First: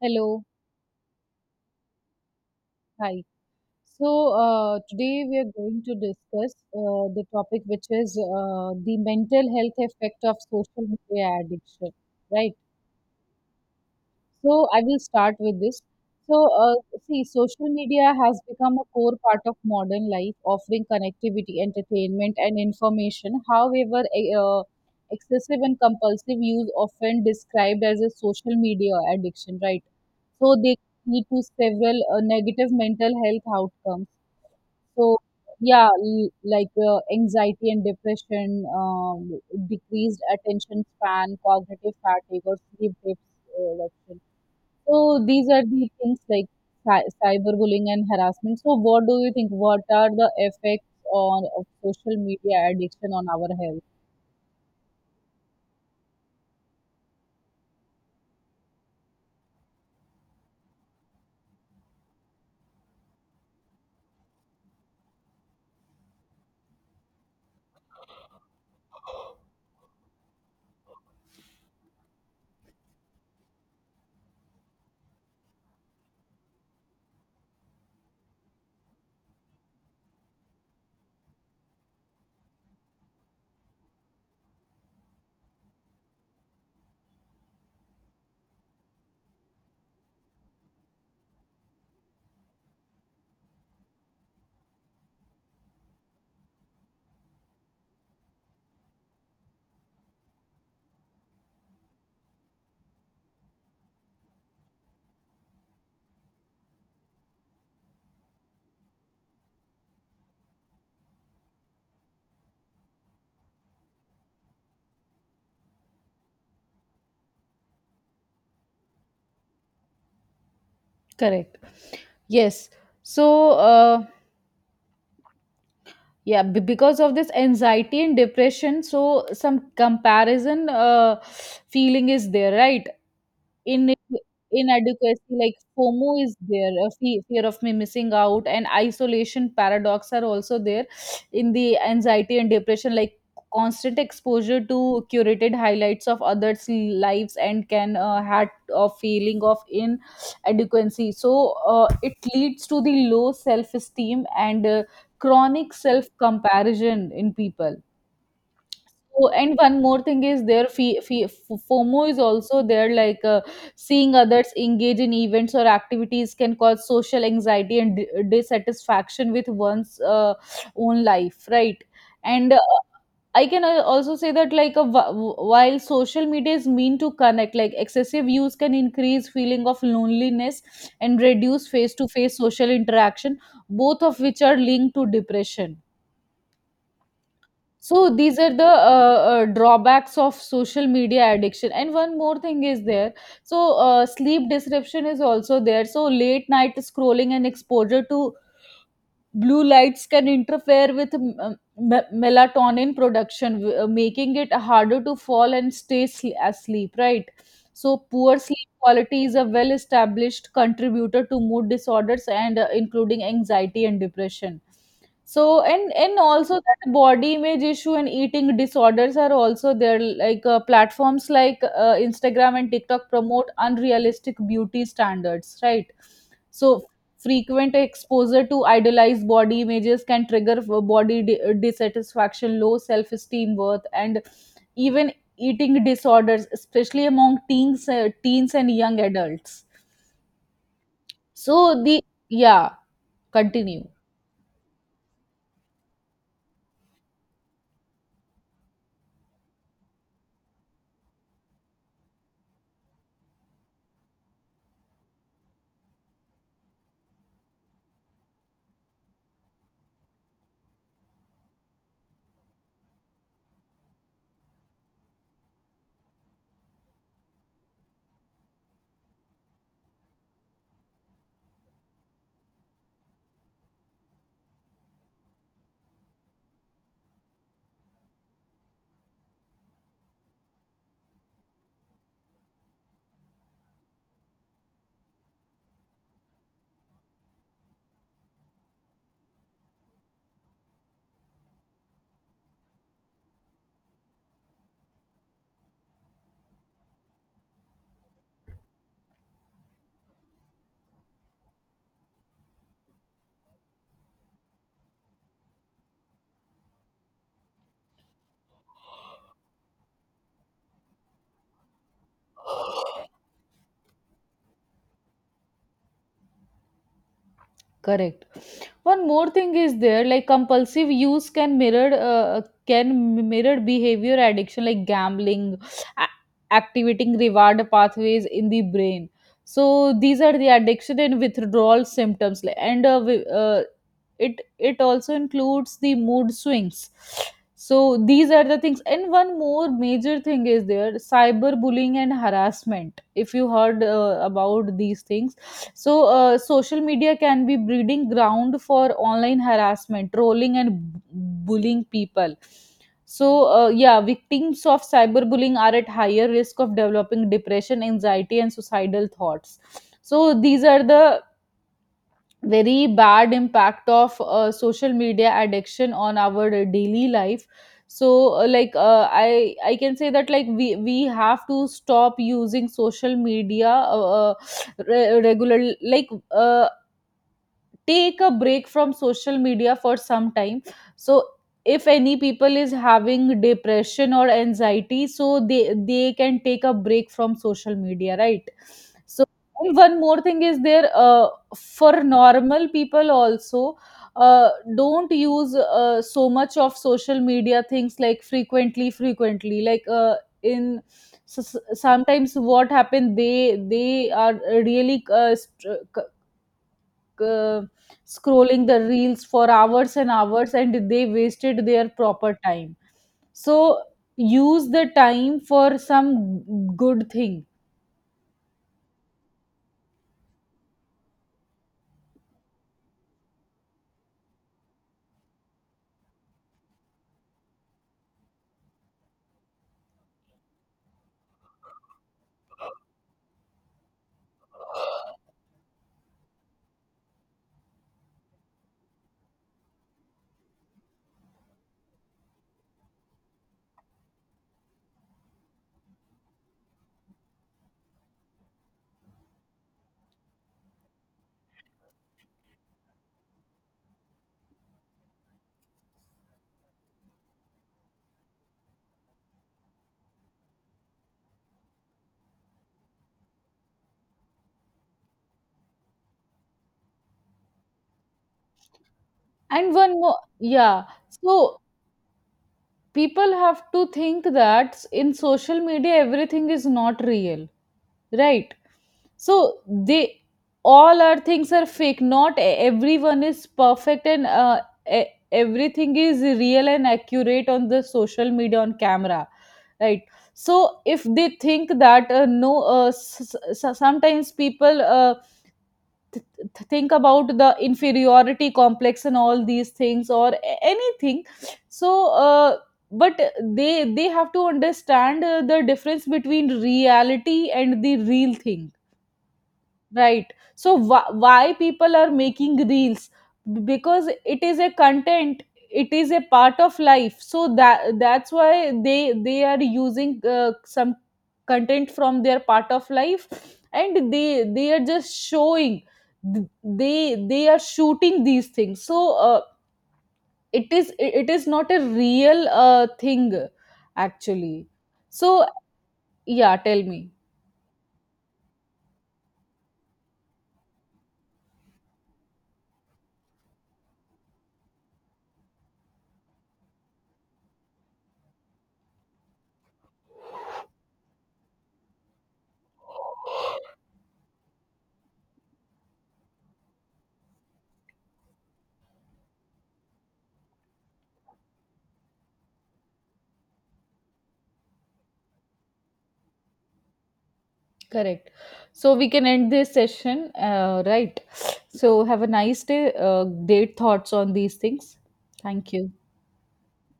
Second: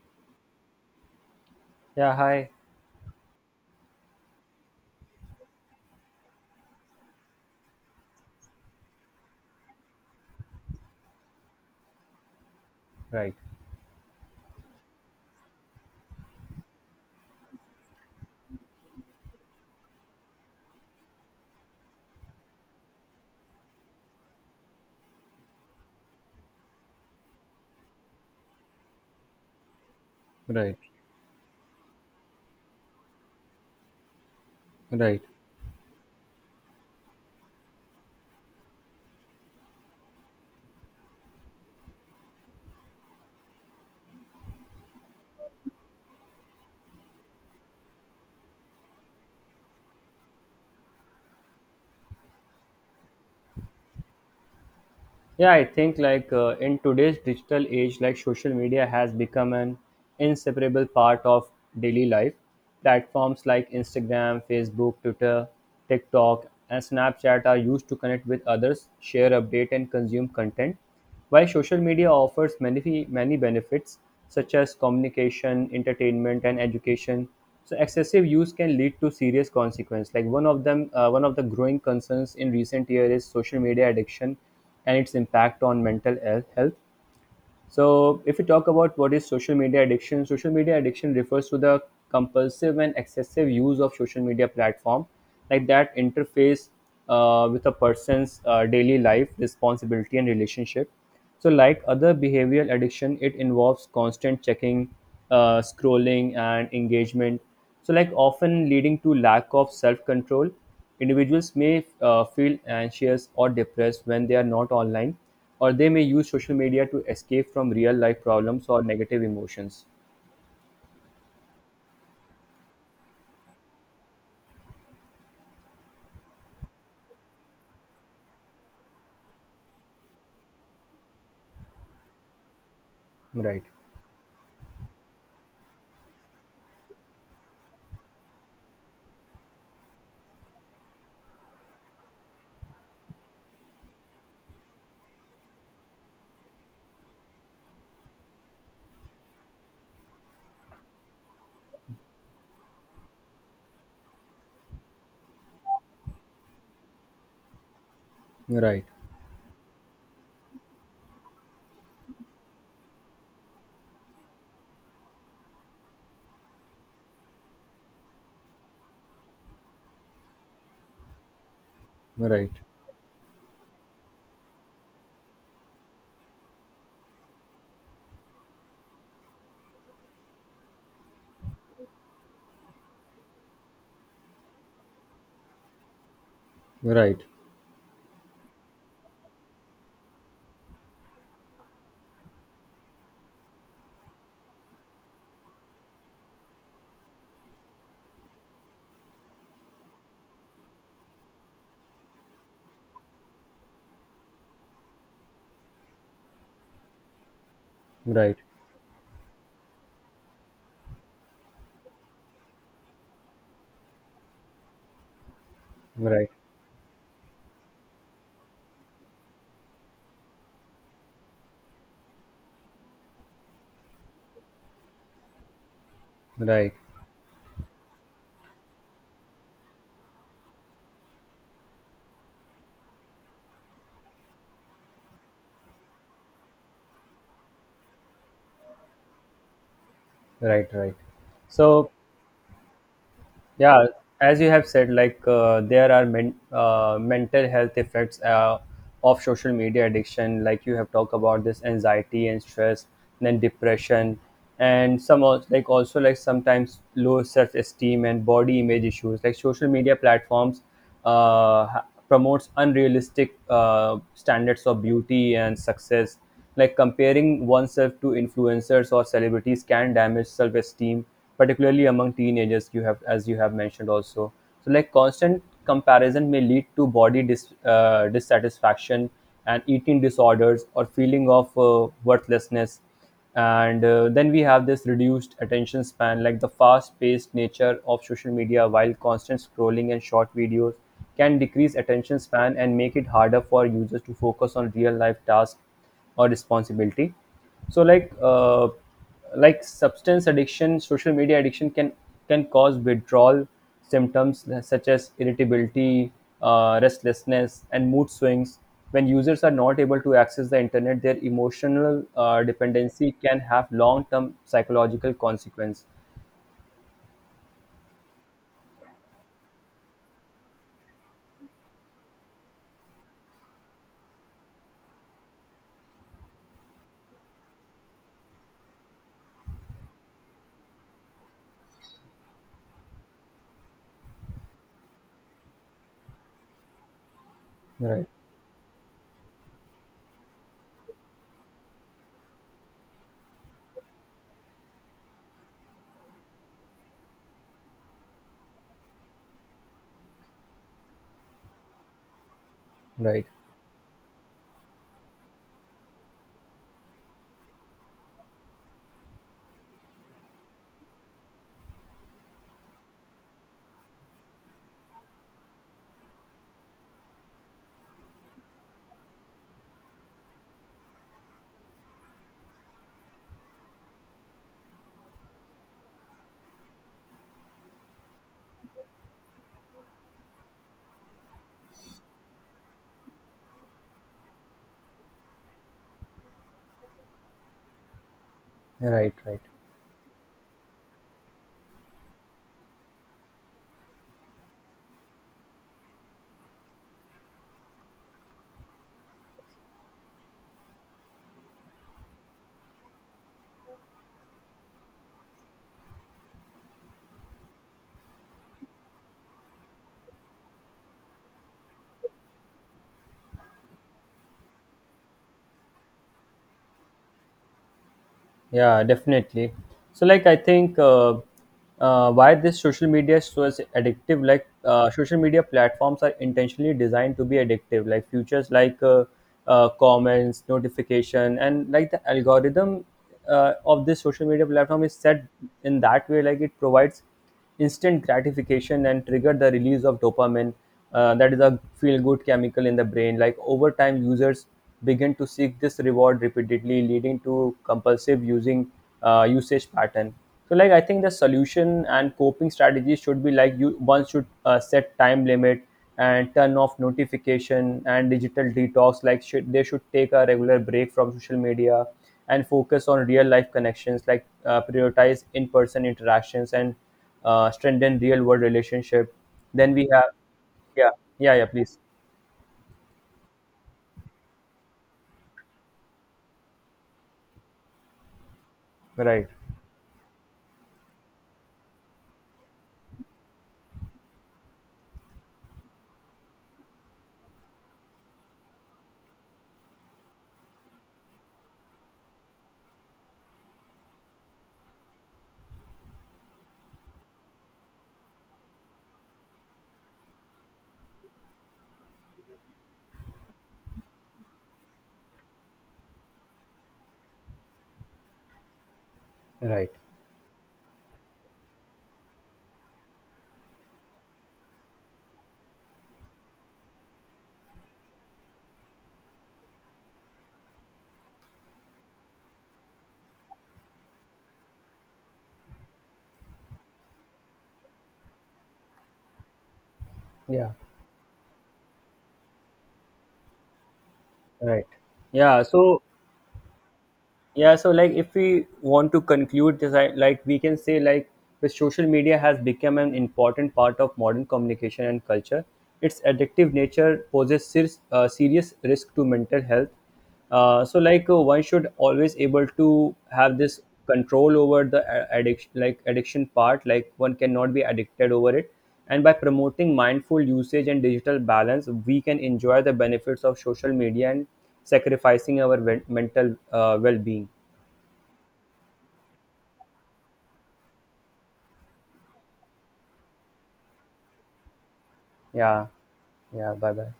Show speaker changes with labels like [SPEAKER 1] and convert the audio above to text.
[SPEAKER 1] Hello,
[SPEAKER 2] Yeah, hi.
[SPEAKER 1] hi. So Today we are going to discuss the topic, which is the mental health effect of social media addiction, right?
[SPEAKER 2] Right,
[SPEAKER 1] So I will start with this. So uh, Social media has become a core part of modern life, offering connectivity, entertainment, and information. However, excessive and compulsive use, often described as a social media addiction, right? So
[SPEAKER 2] right,
[SPEAKER 1] they lead to several negative mental health outcomes. So
[SPEAKER 2] right.
[SPEAKER 1] Anxiety and depression, decreased attention span, cognitive fatigue, or sleep deprivation. So these are the things, like cyberbullying and harassment. So what do you think? What are the effects on of social media addiction on our health?
[SPEAKER 2] Yeah, I think in today's digital age, like social media has become an inseparable part of daily life. Platforms like Instagram, Facebook, Twitter, TikTok, and Snapchat are used to connect with others, share update, and consume content. While social media offers many, many benefits such as communication, entertainment, and education, so excessive use can lead to serious consequences. Like one of them, one of the growing concerns in recent years is social media addiction and its impact on mental health. So, if we talk about what is social media addiction refers to the compulsive and excessive use of social media platform, like that interface with a person's daily life, responsibility, and relationship. So, like other behavioral addiction, it involves constant checking, scrolling, and engagement. So, like often leading to lack of self-control, individuals may feel anxious or depressed when they are not online, or they may use social media to escape from real life problems or negative emotions.
[SPEAKER 1] Correct. Yes. So, uh, because of this anxiety and depression, so some comparison feeling is there, right?
[SPEAKER 2] Right,
[SPEAKER 1] In inadequacy, like FOMO is there, fear of me missing out, and isolation paradox are also there in the anxiety and depression. Like constant exposure to curated highlights of others lives and can had a feeling of inadequacy, so it leads to the low self esteem and chronic self comparison in people.
[SPEAKER 2] right,
[SPEAKER 1] Oh, and one more thing is there, FOMO is also there, like seeing others engage in events or activities can cause social anxiety and dissatisfaction with one's own life, right?
[SPEAKER 2] right, right,
[SPEAKER 1] And I can also say that, like while social media is mean to connect, like excessive use can increase feeling of loneliness and reduce face-to-face social interaction, both of which are linked to depression.
[SPEAKER 2] right,
[SPEAKER 1] So these are the drawbacks of social media addiction, and one more thing is there. Sleep disruption is also there. So late night scrolling and exposure to blue lights can interfere with melatonin production, making it harder to fall and stay asleep, right? So
[SPEAKER 2] right,
[SPEAKER 1] poor sleep quality is a well established contributor to mood disorders, and including anxiety and depression. So and Also that body image issue and eating disorders are also there, like platforms like Instagram and TikTok promote unrealistic beauty standards, right?
[SPEAKER 2] right, right,
[SPEAKER 1] So frequent exposure to idealized body images can trigger body dissatisfaction, low self esteem, worth, and even eating disorders, especially among teens and young adults.
[SPEAKER 2] right. Right.
[SPEAKER 1] So,
[SPEAKER 2] So,
[SPEAKER 1] the yeah, continue.
[SPEAKER 2] yeah, as you have said, there are mental health effects of social media addiction, like you have talked about this anxiety and stress, then depression, and some like also like sometimes low self-esteem and body image issues, like social media platforms promotes unrealistic standards of beauty and success, like comparing oneself to influencers or celebrities can damage self-esteem, particularly among teenagers. You have, as you have mentioned, also. So like constant comparison may lead to body dissatisfaction and eating disorders or feeling of worthlessness, and then we have this reduced attention span, like the fast paced nature of social media, while constant scrolling and short videos can decrease attention span and make it harder for users to focus on real life tasks or responsibility. So, like like substance addiction, social media addiction can cause withdrawal symptoms such as irritability, restlessness, and mood swings. When users are not able to access the internet, their emotional dependency can have long term psychological consequence.
[SPEAKER 1] Correct. One more thing is there, like compulsive use can mirror behavior addiction like gambling, a- activating reward pathways in the brain. So these are the addiction and withdrawal symptoms, it also includes the mood swings. So
[SPEAKER 2] Right,
[SPEAKER 1] these are the things. And one more major thing is there, cyberbullying and harassment. If you heard about these things, so social media can be breeding ground for online harassment, trolling, and bullying people.
[SPEAKER 2] right,
[SPEAKER 1] So yeah, victims of cyberbullying are at higher risk of developing depression, anxiety, and suicidal thoughts. So these are the very bad impact of social media addiction on our daily life. So like I can say that, like we have to stop using social media regular, like take a break from social media for some time. So if any people is having depression or anxiety, so they can take a break from social media, right?
[SPEAKER 2] right,
[SPEAKER 1] So
[SPEAKER 2] right.
[SPEAKER 1] and one more thing is there, for normal people also, uh, don't use so much of social media things, like frequently, like in sometimes what happened? They are really like, uh, scrolling the reels for hours and hours, and they wasted their proper time. So use the time for some good thing.
[SPEAKER 2] Yeah, definitely. So, like, I think why this social media is so as addictive. Like, social media platforms are intentionally designed to be addictive. Like, features like comments, notification, and like the algorithm of this social media platform is set in that way. Like, it provides instant gratification and trigger the release of dopamine, that is a feel good chemical in the brain. Like over time users begin to seek this reward repeatedly, leading to compulsive using usage pattern. So like I think the solution and coping strategy should be like you one should set time limit and turn off notification and digital detox, like they should take a regular break from social media and focus on real life connections, like prioritize in person interactions and strengthen real world relationship. Then
[SPEAKER 1] And
[SPEAKER 2] we
[SPEAKER 1] one
[SPEAKER 2] have,
[SPEAKER 1] more, yeah,
[SPEAKER 2] yeah. Yeah, yeah,
[SPEAKER 1] so
[SPEAKER 2] please.
[SPEAKER 1] people have to think that in social media, everything is not real, right?
[SPEAKER 2] Right.
[SPEAKER 1] So they, all our things are fake. Not e- Everyone is perfect and e- everything is real and accurate on the social media, on camera, right? So if they think that no s- s- sometimes people think about the inferiority complex and all these things, or anything, so but they have to understand the difference between reality and the real thing,
[SPEAKER 2] Right.
[SPEAKER 1] right? So why people are making reels? Because it is a content, it is a part of life. So that's why they are using some content from their part of life, and they are just showing, they are shooting these things. So
[SPEAKER 2] Yeah.
[SPEAKER 1] it is, it is not a real thing,
[SPEAKER 2] Right.
[SPEAKER 1] actually. So
[SPEAKER 2] Yeah. So
[SPEAKER 1] yeah, tell me.
[SPEAKER 2] yeah, so like if we want to conclude this I, like we can say like the social media has become an important part of modern communication and culture. Its addictive nature poses serious risk to mental health. So like, one should always able to have this control over the addiction, like addiction part, like one cannot be addicted over it, and by promoting mindful usage and digital balance, we can enjoy the benefits of social media and sacrificing our mental well being.
[SPEAKER 1] Correct. So we can end this session, right? So have a nice day. Great thoughts on these things.
[SPEAKER 2] Yeah,
[SPEAKER 1] Thank you.
[SPEAKER 2] yeah, bye bye.